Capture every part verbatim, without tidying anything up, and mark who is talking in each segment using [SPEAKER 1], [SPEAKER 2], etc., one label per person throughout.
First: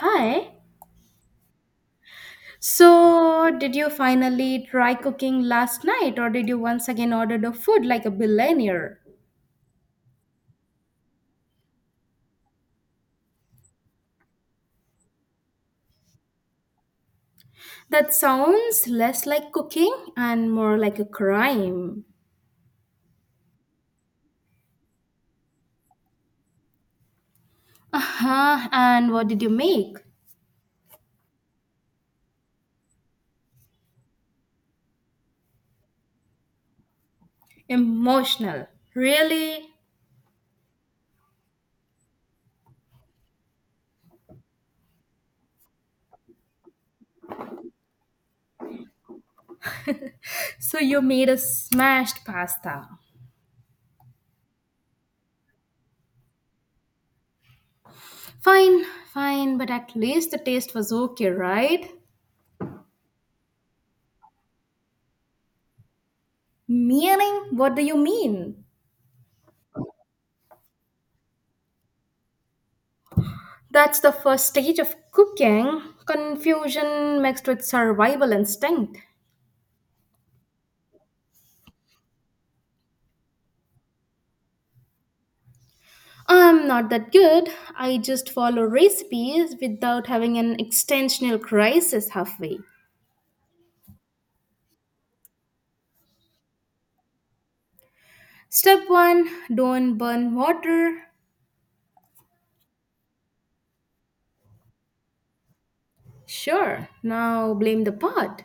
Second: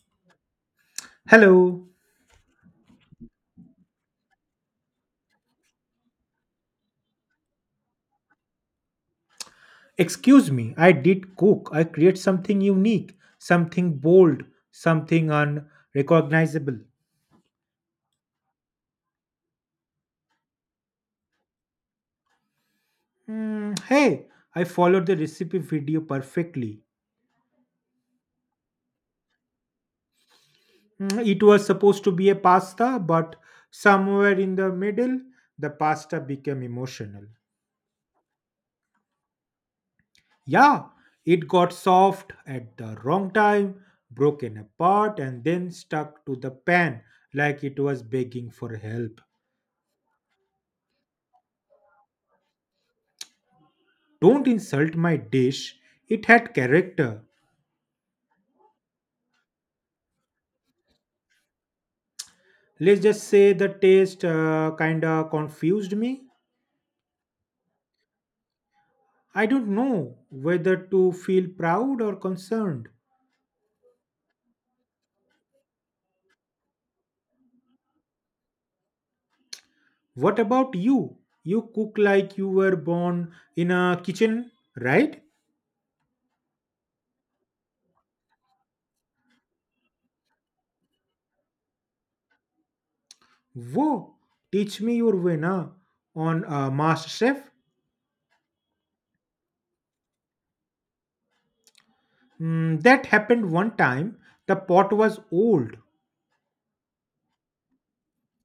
[SPEAKER 1] Hi.
[SPEAKER 2] Hello.
[SPEAKER 1] So, did you finally try cooking last night, or did you once again order the food like a billionaire?
[SPEAKER 2] Excuse me, I did cook. I create something unique, something bold, something unrecognizable.
[SPEAKER 1] That sounds less like cooking and more like a crime.
[SPEAKER 2] Mm, hey, I followed the recipe video perfectly.
[SPEAKER 1] Uh huh. And what did you make?
[SPEAKER 2] Mm, it was supposed to be a pasta, but somewhere in the middle, the pasta became emotional.
[SPEAKER 1] Emotional. Really?
[SPEAKER 2] Yeah, it got soft at the wrong time, broken apart, and then stuck to the pan like it was begging for help.
[SPEAKER 1] So, you made a smashed pasta.
[SPEAKER 2] Don't insult my dish. It had character.
[SPEAKER 1] Fine, fine, but at least the taste was okay, right?
[SPEAKER 2] Let's just say the taste uh, kinda confused me.
[SPEAKER 1] Meaning, what do you mean?
[SPEAKER 2] I don't know whether to feel proud or concerned.
[SPEAKER 1] That's the first stage of cooking confusion mixed with survival instinct.
[SPEAKER 2] What about you? You cook like you were born in a kitchen, right?
[SPEAKER 1] I'm not that good. I just follow recipes without having an extensional crisis halfway.
[SPEAKER 2] Whoa, teach me your way na on uh, MasterChef.
[SPEAKER 1] Step one don't burn water.
[SPEAKER 2] Mm, that happened one time. The pot was old.
[SPEAKER 1] Sure, now blame the pot.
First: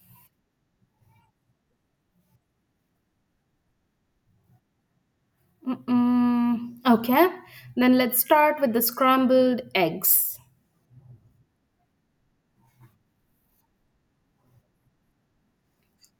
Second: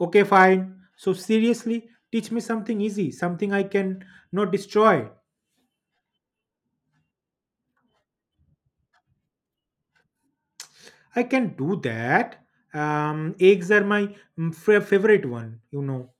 [SPEAKER 2] Okay, fine. So seriously, teach me something easy, something I can not destroy.
[SPEAKER 1] Mm-mm. Okay, then let's start with the scrambled eggs.
[SPEAKER 2] I can do that. Um, eggs are my mm, fa- favorite one, you know.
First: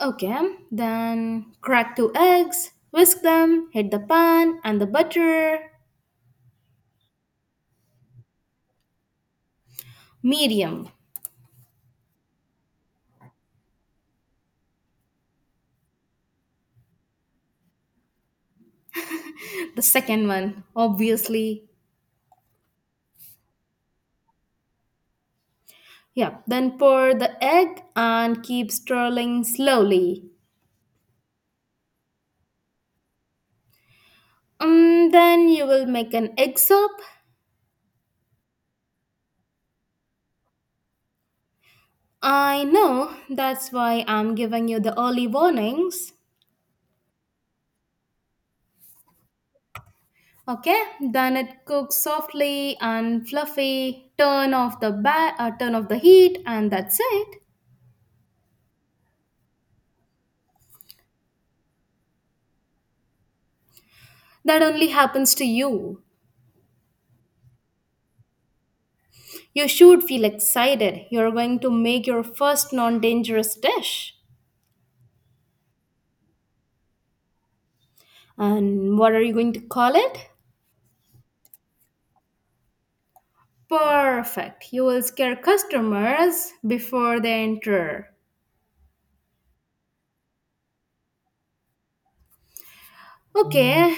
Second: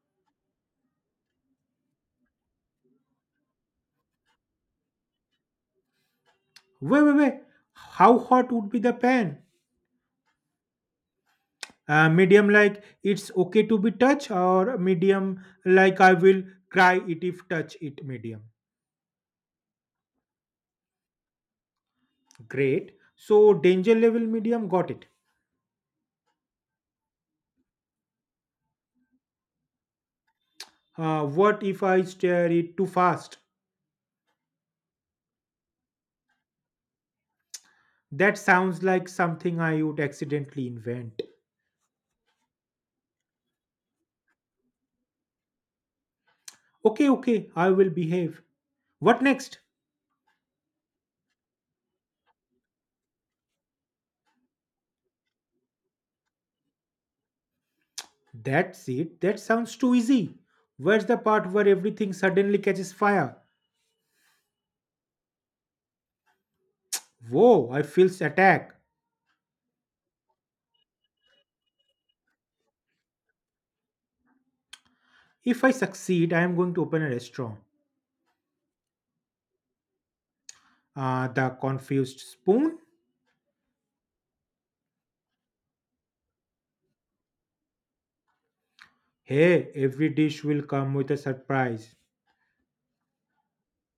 [SPEAKER 1] Okay, then crack two eggs, whisk them, hit the pan and the butter,
[SPEAKER 2] Wait, wait, wait. How hot would be the pan?
[SPEAKER 1] medium.
[SPEAKER 2] Uh, medium, like it's okay to be touch, or medium, like I will cry it if touch it medium.
[SPEAKER 1] The second one, obviously.
[SPEAKER 2] Great. So, danger level medium, got it.
[SPEAKER 1] Yeah. Then pour the egg and keep stirring slowly.
[SPEAKER 2] Uh, what if I stir it too fast?
[SPEAKER 1] Um, then you will make an egg soup.
[SPEAKER 2] That sounds like something I would accidentally invent.
[SPEAKER 1] I know, that's why I'm giving you the early warnings.
[SPEAKER 2] Okay, okay, I will behave. What next?
[SPEAKER 1] Okay, then it cooks softly and fluffy. Turn off the ba- uh, turn off the heat, and that's it.
[SPEAKER 2] That's it. That sounds too easy. Where's the part where everything suddenly catches fire?
[SPEAKER 1] That only happens to you.
[SPEAKER 2] Whoa, I feel attack.
[SPEAKER 1] You should feel excited. You're going to make your first non-dangerous dish.
[SPEAKER 2] If I succeed, I am going to open a restaurant.
[SPEAKER 1] And what are you going to call it?
[SPEAKER 2] Uh, the confused spoon?
[SPEAKER 1] Perfect. You will scare customers before they enter.
[SPEAKER 2] Hey, every dish will come with a surprise.
[SPEAKER 1] Okay,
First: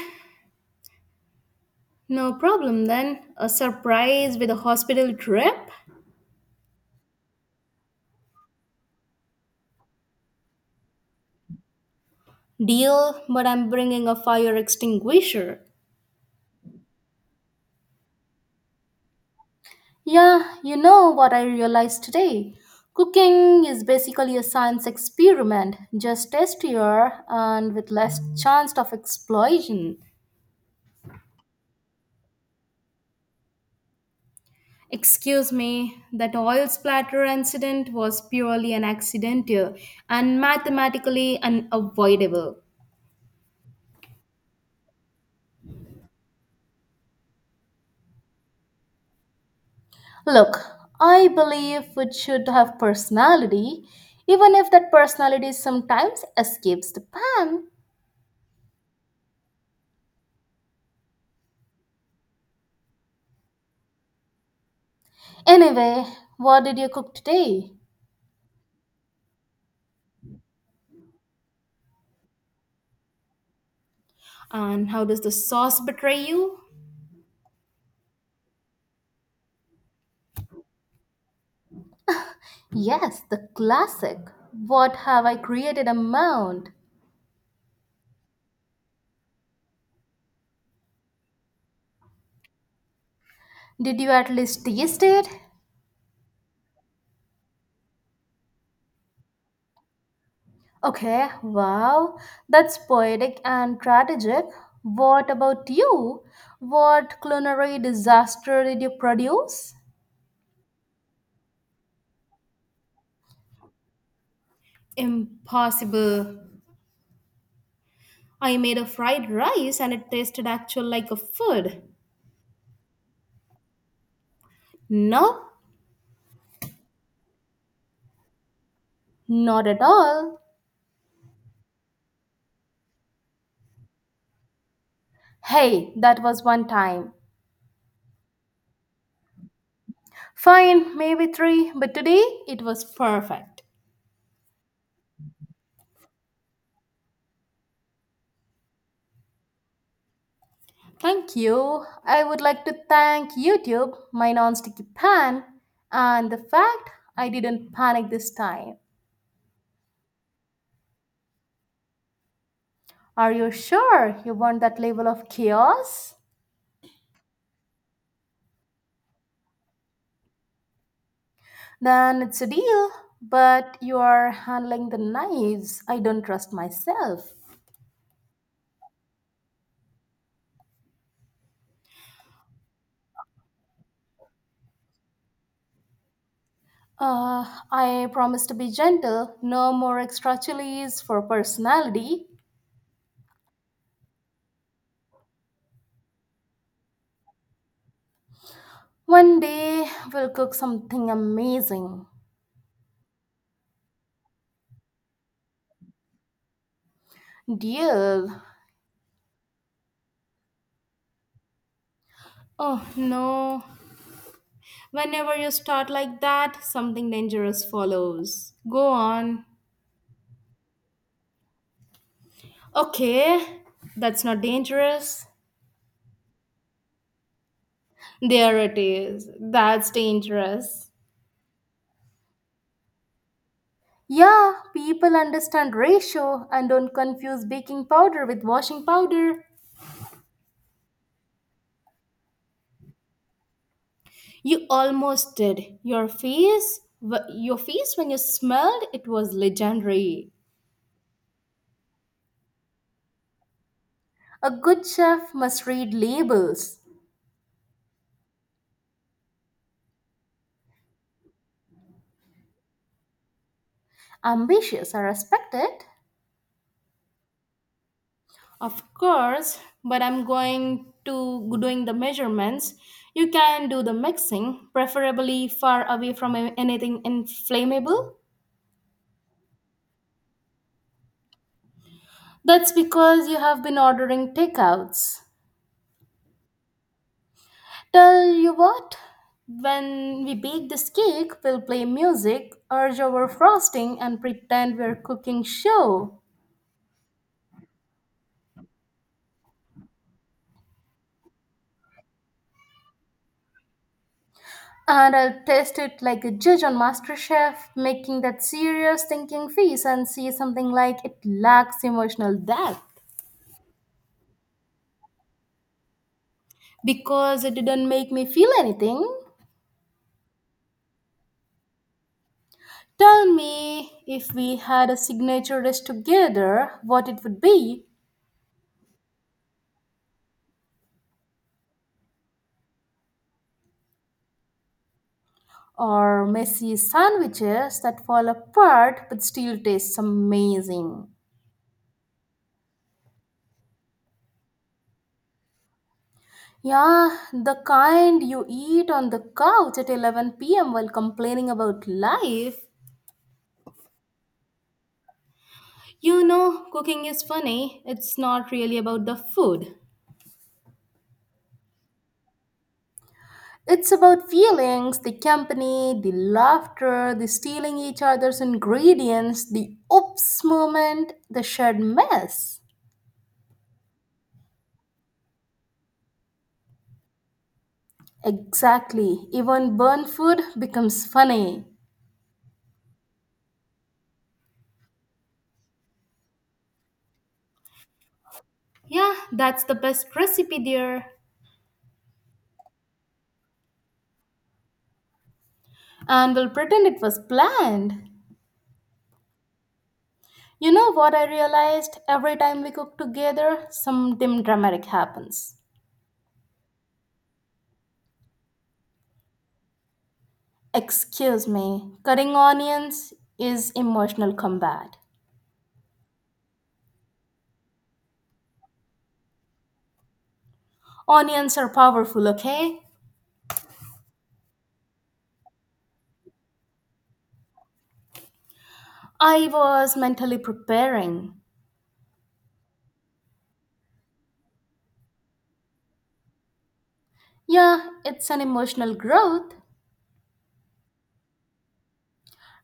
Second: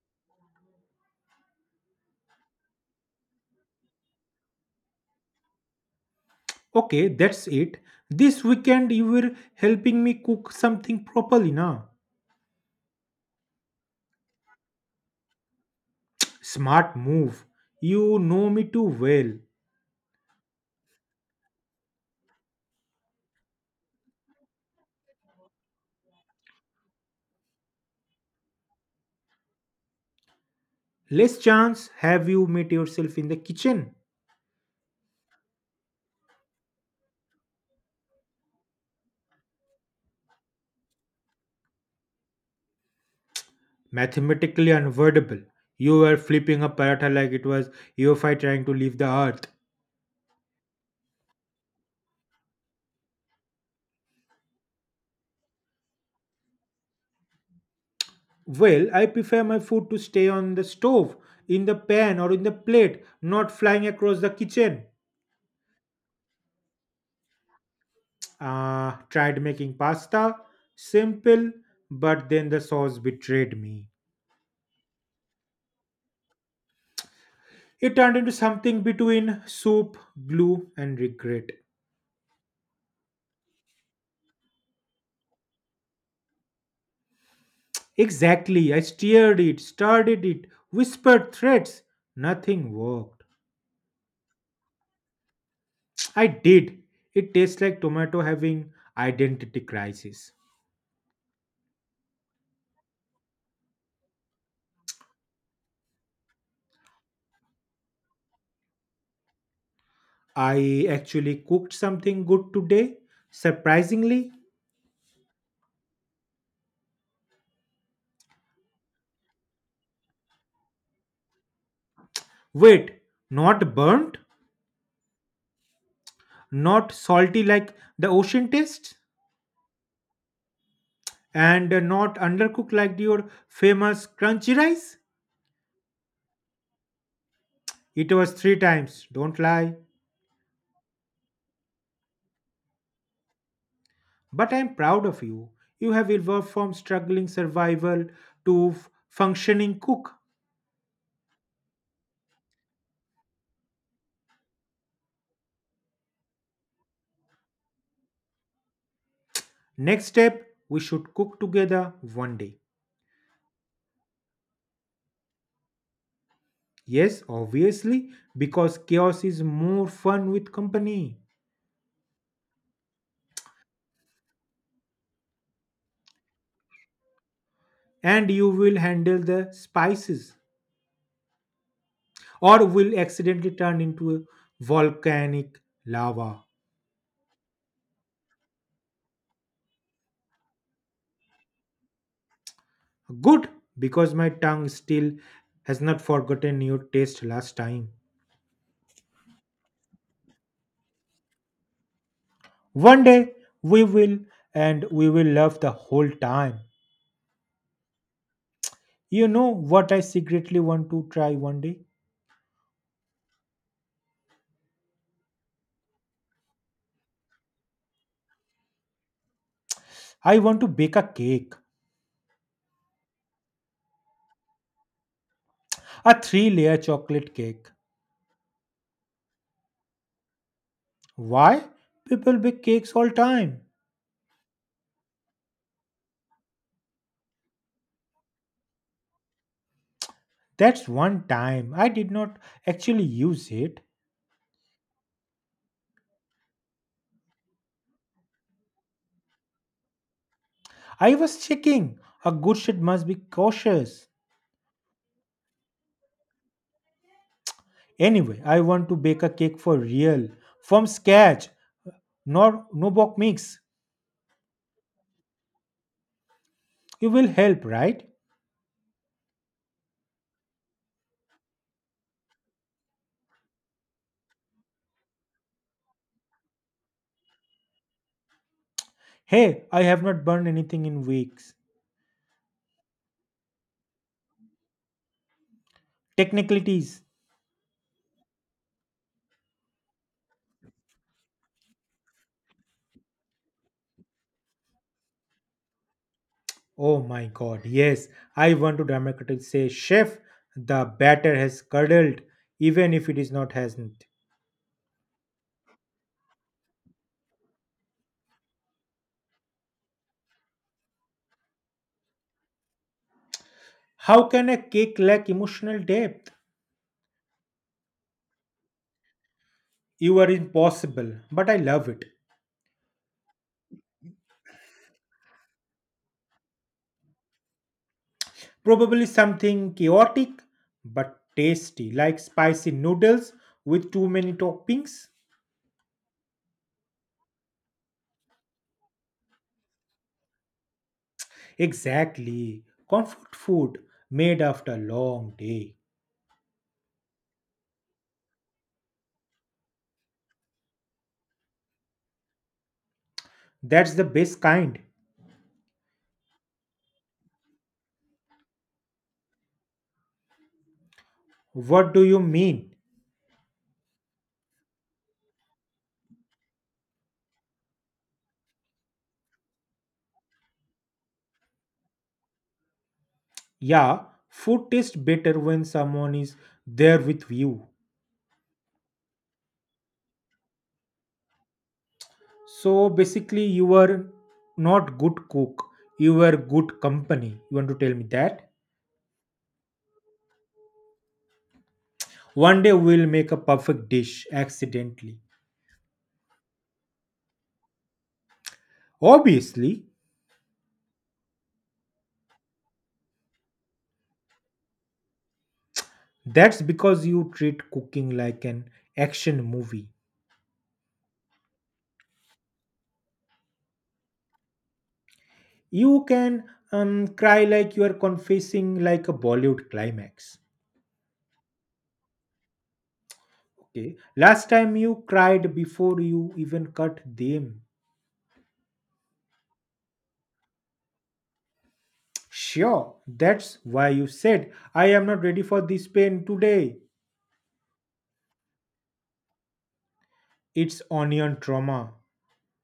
[SPEAKER 1] no problem then. A surprise with a hospital trip?
[SPEAKER 2] Okay, that's it. This weekend you were helping me cook something properly, na?
[SPEAKER 1] Deal, but I'm bringing a fire extinguisher.
[SPEAKER 2] Smart move. You know me too well.
[SPEAKER 1] Yeah, you know what I realized today. Cooking is basically a science experiment, just tastier and with less chance of explosion.
[SPEAKER 2] Less chance have you met yourself in the kitchen.
[SPEAKER 1] Excuse me, that oil splatter incident was purely an accidental and mathematically unavoidable.
[SPEAKER 2] Mathematically unavoidable. You were flipping a paratha like it was E O F I trying to leave the earth.
[SPEAKER 1] Look, I believe food should have personality, even if that personality sometimes escapes the pan.
[SPEAKER 2] Well, I prefer my food to stay on the stove, in the pan, or in the plate, not flying across the kitchen.
[SPEAKER 1] Anyway, what did you cook today?
[SPEAKER 2] Uh, tried making pasta, simple, but then the sauce betrayed me.
[SPEAKER 1] And how does the sauce betray you?
[SPEAKER 2] It turned into something between soup, glue, and regret.
[SPEAKER 1] Yes, the classic. What have I created a mound?
[SPEAKER 2] Exactly, I steered it, started it, whispered threats. Nothing worked.
[SPEAKER 1] Did you at least taste it?
[SPEAKER 2] I did. It tastes like tomato having identity crisis.
[SPEAKER 1] Okay, wow, that's poetic and tragic. What about you? What culinary disaster did you produce?
[SPEAKER 2] I actually cooked something good today, surprisingly.
[SPEAKER 1] Impossible. I made a fried rice and it tasted actual like a food.
[SPEAKER 2] Wait, not burnt,
[SPEAKER 1] No?
[SPEAKER 2] not salty like the ocean taste,
[SPEAKER 1] Not at all.
[SPEAKER 2] and not undercooked like your famous crunchy rice.
[SPEAKER 1] Hey, that was one time.
[SPEAKER 2] It was three times, don't lie.
[SPEAKER 1] Fine, maybe three, but today it was perfect.
[SPEAKER 2] But I'm proud of you. You have evolved from struggling survival to f- functioning cook.
[SPEAKER 1] Thank you. I would like to thank YouTube, my non-sticky pan, and the fact I didn't panic this time.
[SPEAKER 2] Next step, we should cook together one day.
[SPEAKER 1] Are you sure you want that level of chaos?
[SPEAKER 2] Yes, obviously, because chaos is more fun with company.
[SPEAKER 1] Then it's a deal, but you are handling the knives. I don't trust myself.
[SPEAKER 2] And you will handle the spices, or will accidentally turn into a volcanic lava.
[SPEAKER 1] Uh, I promise to be gentle. No more extra chilies for personality.
[SPEAKER 2] Good, because my tongue still has not forgotten your taste last time.
[SPEAKER 1] One day we'll cook something amazing.
[SPEAKER 2] One day we will, and we will love the whole time.
[SPEAKER 1] Deal.
[SPEAKER 2] You know what I secretly want to try one day?
[SPEAKER 1] Oh no, whenever you start like that, something dangerous follows. Go on.
[SPEAKER 2] I want to bake a cake,
[SPEAKER 1] Okay, that's not dangerous.
[SPEAKER 2] a three layer chocolate cake.
[SPEAKER 1] There it is. That's dangerous.
[SPEAKER 2] Why? People bake cakes all time.
[SPEAKER 1] Yeah, people understand ratio and don't confuse baking powder with washing powder.
[SPEAKER 2] That's one time. I did not actually use it.
[SPEAKER 1] You almost did. Your face, wh- your face when you smelled it was legendary.
[SPEAKER 2] I was checking. A good chef must be cautious.
[SPEAKER 1] A good chef must read labels.
[SPEAKER 2] Anyway, I want to bake a cake for real. From scratch. Nor no box mix.
[SPEAKER 1] Ambitious, I respect it.
[SPEAKER 2] You will help, right?
[SPEAKER 1] Of course, but I'm going to doing the measurements. You can do the mixing, preferably far away from a- anything inflammable.
[SPEAKER 2] Hey, I have not burned anything in weeks.
[SPEAKER 1] That's because you have been ordering takeouts.
[SPEAKER 2] Technicalities.
[SPEAKER 1] Tell you what, when we bake this cake, we'll play music, urge our frosting, and pretend we're cooking show.
[SPEAKER 2] Oh my god, yes. I want to dramatically say, Chef, the batter has curdled, even if it is not hasn't.
[SPEAKER 1] And I'll test it like a judge on MasterChef, making that serious thinking face and see something like it lacks emotional depth.
[SPEAKER 2] How can a cake lack emotional depth?
[SPEAKER 1] Because it didn't make me feel anything.
[SPEAKER 2] You are impossible, but I love it.
[SPEAKER 1] Tell me if we had a signature dish together, what it would be.
[SPEAKER 2] Probably something chaotic but tasty, like spicy noodles with too many toppings.
[SPEAKER 1] Or messy sandwiches that fall apart but still taste amazing.
[SPEAKER 2] Exactly, comfort food made after a long day.
[SPEAKER 1] Yeah, the kind you eat on the couch at eleven p m while complaining about life.
[SPEAKER 2] That's the best kind.
[SPEAKER 1] You know, cooking is funny, it's not really about the food.
[SPEAKER 2] What do you mean?
[SPEAKER 1] It's about feelings, the company, the laughter, the stealing each other's ingredients, the oops moment, the shared mess.
[SPEAKER 2] Yeah, food tastes better when someone is there with you.
[SPEAKER 1] Exactly. Even burnt food becomes funny.
[SPEAKER 2] So basically, you are not good cook. You are good company. You want to tell me that?
[SPEAKER 1] Yeah, that's the best recipe, dear.
[SPEAKER 2] One day we'll make a perfect dish accidentally.
[SPEAKER 1] And we'll pretend it was planned.
[SPEAKER 2] Obviously,
[SPEAKER 1] You know what I realized? Every time we cook together, something dramatic happens.
[SPEAKER 2] that's because you treat cooking like an action movie.
[SPEAKER 1] Excuse me, cutting onions is emotional combat.
[SPEAKER 2] You can um, cry like you are confessing like a Bollywood climax.
[SPEAKER 1] Onions are powerful, okay?
[SPEAKER 2] Okay. Last time you cried before you even cut them.
[SPEAKER 1] I was mentally preparing.
[SPEAKER 2] Sure, that's why you said, I am not ready for this pain today.
[SPEAKER 1] Yeah, it's an emotional growth.
[SPEAKER 2] It's onion trauma.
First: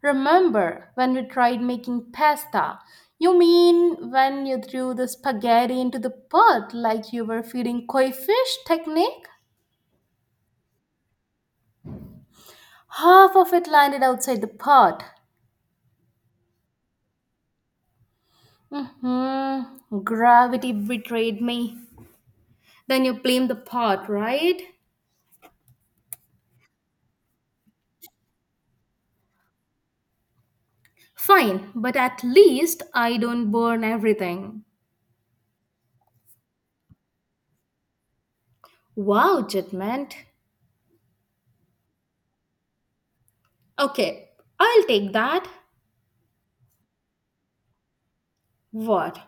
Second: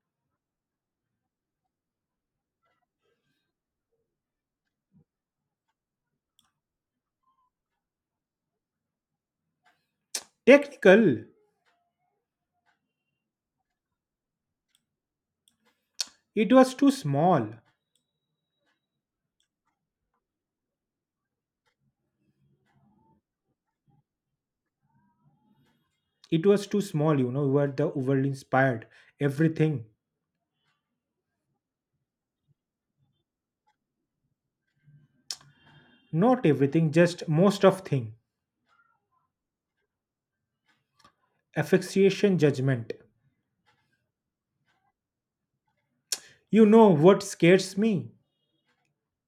[SPEAKER 1] Remember when we tried making pasta? You mean when you threw the spaghetti into the pot like you were feeding koi fish technique?
[SPEAKER 2] Technical.
[SPEAKER 1] Half of it landed outside the pot.
[SPEAKER 2] It was too small.
[SPEAKER 1] Mm-hmm. Gravity betrayed me. Then you blame the pot, right?
[SPEAKER 2] It was too small, you know we were the overly inspired everything.
[SPEAKER 1] Fine, but at least I don't burn everything.
[SPEAKER 2] Not everything, just most of thing.
[SPEAKER 1] Wow, judgment.
[SPEAKER 2] Asphyxiation judgment.
[SPEAKER 1] Okay, I'll take that.
[SPEAKER 2] You know what scares me?
[SPEAKER 1] What?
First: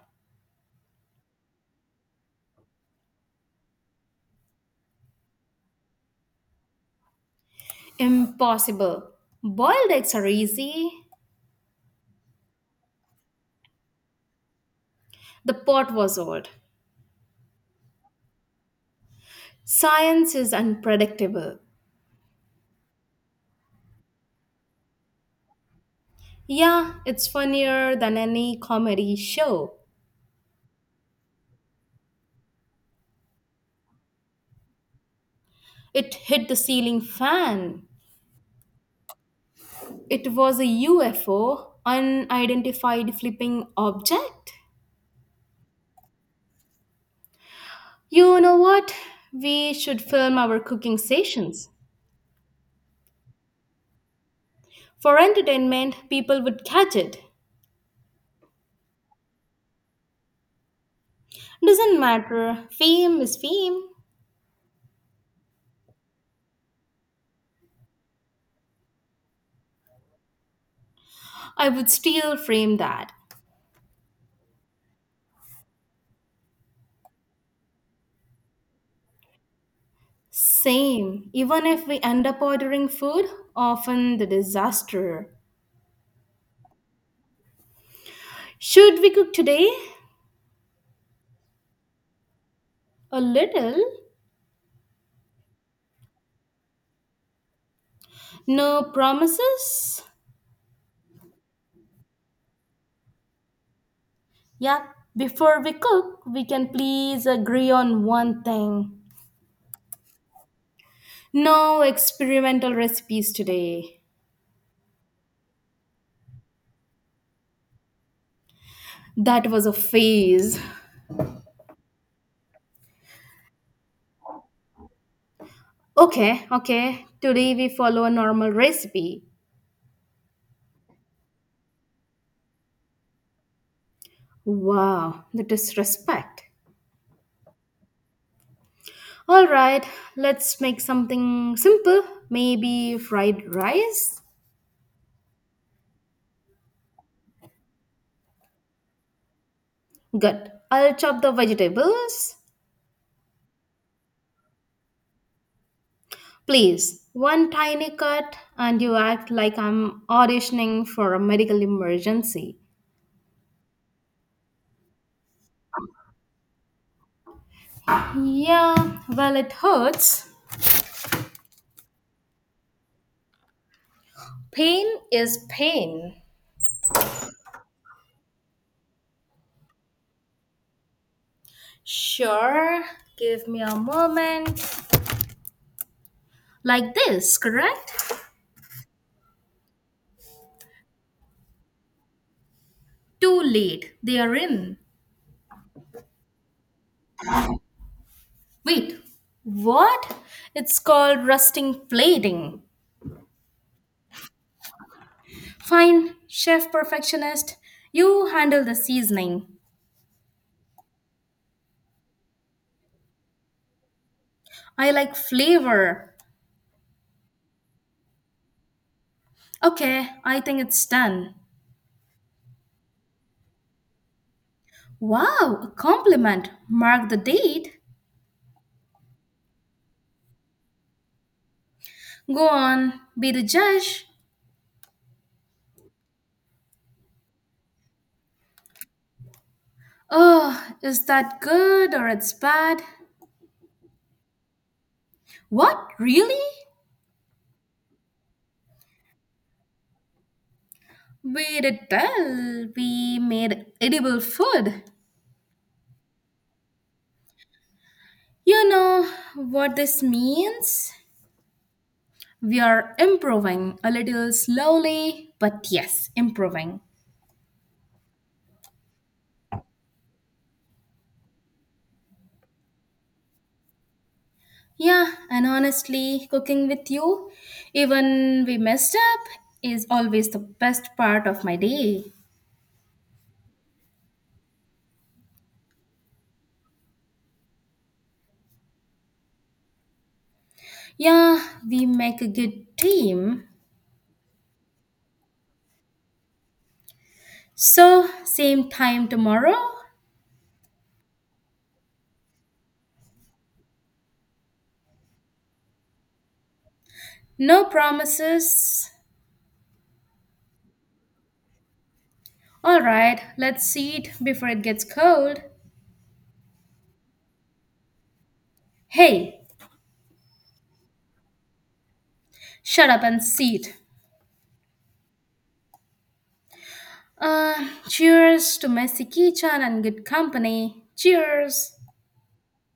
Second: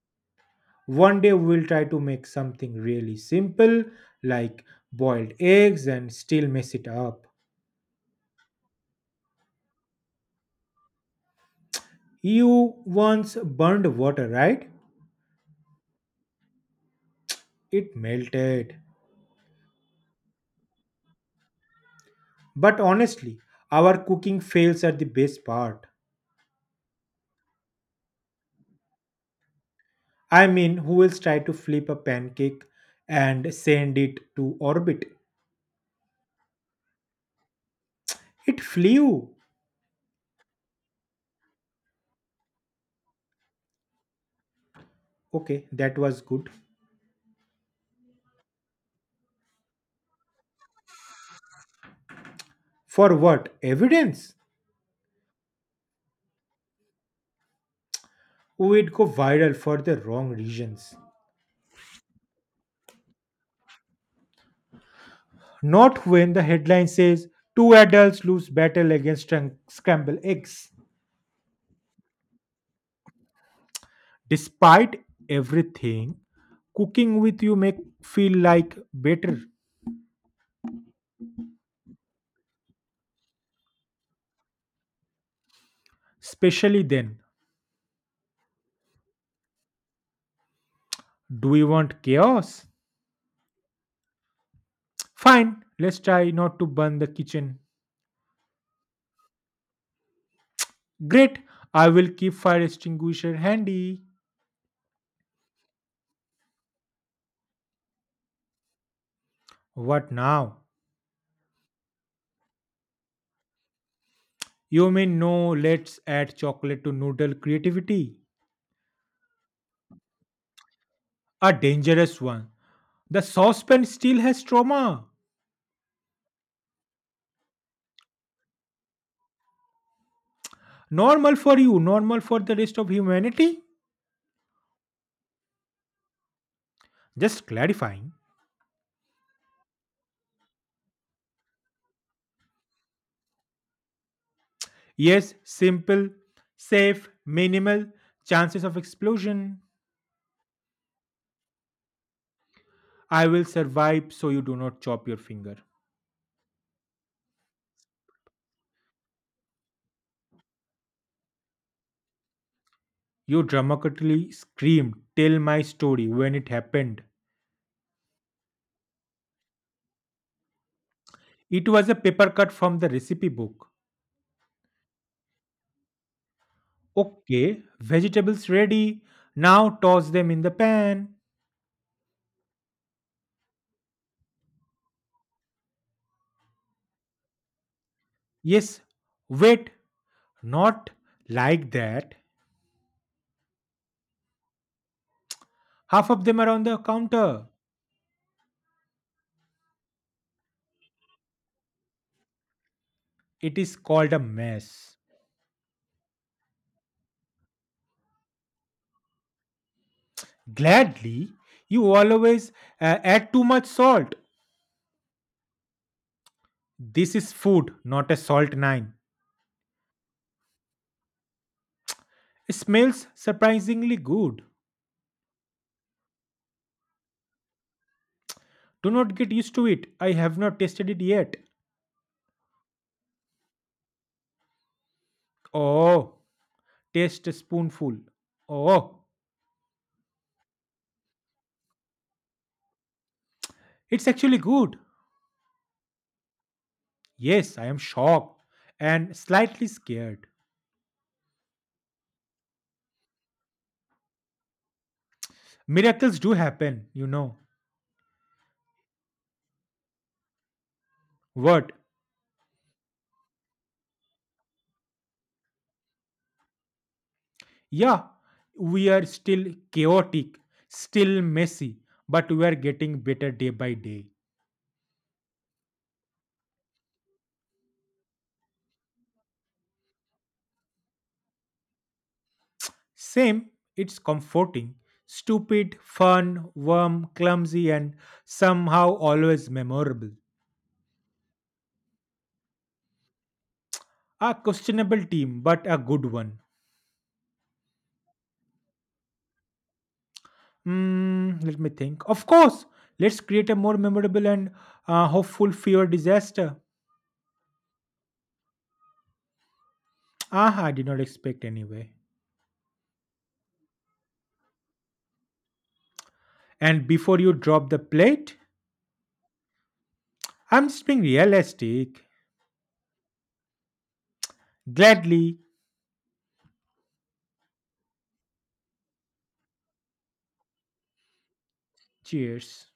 [SPEAKER 2] One day we will try to make something really simple, like boiled eggs, and still mess it up.
[SPEAKER 1] Impossible. Boiled eggs are easy.
[SPEAKER 2] You once burned water, right?
[SPEAKER 1] The pot was old.
[SPEAKER 2] It melted.
[SPEAKER 1] Science is unpredictable.
[SPEAKER 2] But honestly, our cooking fails at the best part.
[SPEAKER 1] Yeah, it's funnier than any comedy show.
[SPEAKER 2] I mean, who else try to flip a pancake and send it to orbit?
[SPEAKER 1] It hit the ceiling fan.
[SPEAKER 2] It flew.
[SPEAKER 1] It was a U F O, unidentified flipping object.
[SPEAKER 2] Okay, that was good.
[SPEAKER 1] You know what? We should film our cooking sessions.
[SPEAKER 2] For what? Evidence?
[SPEAKER 1] For entertainment, people would catch it.
[SPEAKER 2] Oh, it go viral for the wrong reasons.
[SPEAKER 1] Doesn't matter, fame is fame.
[SPEAKER 2] Not when the headline says two adults lose battle against scram- scramble eggs.
[SPEAKER 1] I would still frame that.
[SPEAKER 2] Despite everything, cooking with you make feel like better.
[SPEAKER 1] Same, even if we end up ordering food, often the disaster.
[SPEAKER 2] Especially then.
[SPEAKER 1] Should we cook today?
[SPEAKER 2] Do we want chaos?
[SPEAKER 1] A little.
[SPEAKER 2] Fine, let's try not to burn the kitchen.
[SPEAKER 1] No promises?
[SPEAKER 2] Great, I will keep fire extinguisher handy.
[SPEAKER 1] Yeah, before we cook, we can please agree on one thing.
[SPEAKER 2] What now?
[SPEAKER 1] No experimental recipes today.
[SPEAKER 2] You mean no, let's add chocolate to noodle creativity?
[SPEAKER 1] That was a phase.
[SPEAKER 2] A dangerous one. The saucepan still has trauma.
[SPEAKER 1] Okay, okay, today we follow a normal recipe.
[SPEAKER 2] Normal for you, normal for the rest of humanity?
[SPEAKER 1] Wow, the disrespect.
[SPEAKER 2] Just clarifying.
[SPEAKER 1] All right, let's make something simple. Maybe fried rice?
[SPEAKER 2] Yes, simple, safe, minimal, chances of explosion.
[SPEAKER 1] Good. I'll chop the vegetables.
[SPEAKER 2] I will survive so you do not chop your finger.
[SPEAKER 1] Please, one tiny cut, and you act like I'm auditioning for a medical emergency.
[SPEAKER 2] You dramatically screamed, Tell my story when it happened.
[SPEAKER 1] Yeah, well, it hurts.
[SPEAKER 2] It was a paper cut from the recipe book.
[SPEAKER 1] Pain is pain.
[SPEAKER 2] Okay, vegetables ready. Now toss them in the pan.
[SPEAKER 1] Sure, give me a moment. Like this, correct?
[SPEAKER 2] Yes, wait, not like that.
[SPEAKER 1] Too late. They are in.
[SPEAKER 2] Half of them are on the counter.
[SPEAKER 1] Wait, what? It's called rusting plating.
[SPEAKER 2] It is called a mess.
[SPEAKER 1] Fine, chef perfectionist, you handle the seasoning.
[SPEAKER 2] Gladly, you always uh, add too much salt.
[SPEAKER 1] I like flavor.
[SPEAKER 2] This is food, not a salt nine.
[SPEAKER 1] Okay, I think it's done.
[SPEAKER 2] It smells surprisingly good.
[SPEAKER 1] Wow, a compliment. Mark the date.
[SPEAKER 2] Do not get used to it. I have not tasted it yet.
[SPEAKER 1] Go on, be the judge.
[SPEAKER 2] Oh, taste a spoonful. Oh,
[SPEAKER 1] Oh, is that good or it's bad?
[SPEAKER 2] it's actually good.
[SPEAKER 1] What, really?
[SPEAKER 2] Yes, I am shocked and slightly scared.
[SPEAKER 1] We did tell we made edible food.
[SPEAKER 2] Miracles do happen, you know.
[SPEAKER 1] You know what this means?
[SPEAKER 2] What?
[SPEAKER 1] We are improving a little slowly, but yes, improving.
[SPEAKER 2] Yeah, we are still chaotic, still messy, but we are getting better day by day.
[SPEAKER 1] Yeah, and honestly, cooking with you, even we messed up, is always the best part of my day.
[SPEAKER 2] Same, it's comforting, stupid, fun, warm, clumsy, and somehow always memorable.
[SPEAKER 1] Yeah, we make a good team.
[SPEAKER 2] A questionable team, but a good one.
[SPEAKER 1] So, same time tomorrow?
[SPEAKER 2] Hmm, let me think. Of course, let's create a more memorable and uh, hopeful fewer disaster.
[SPEAKER 1] No promises.
[SPEAKER 2] Ah, I did not expect anyway.
[SPEAKER 1] Alright, let's see it before it gets cold.
[SPEAKER 2] And before you drop the plate,
[SPEAKER 1] Hey,
[SPEAKER 2] I'm just being realistic.
[SPEAKER 1] shut up and see it.
[SPEAKER 2] Gladly.
[SPEAKER 1] Uh, cheers to messy kitchen and good company. Cheers.
[SPEAKER 2] Cheers.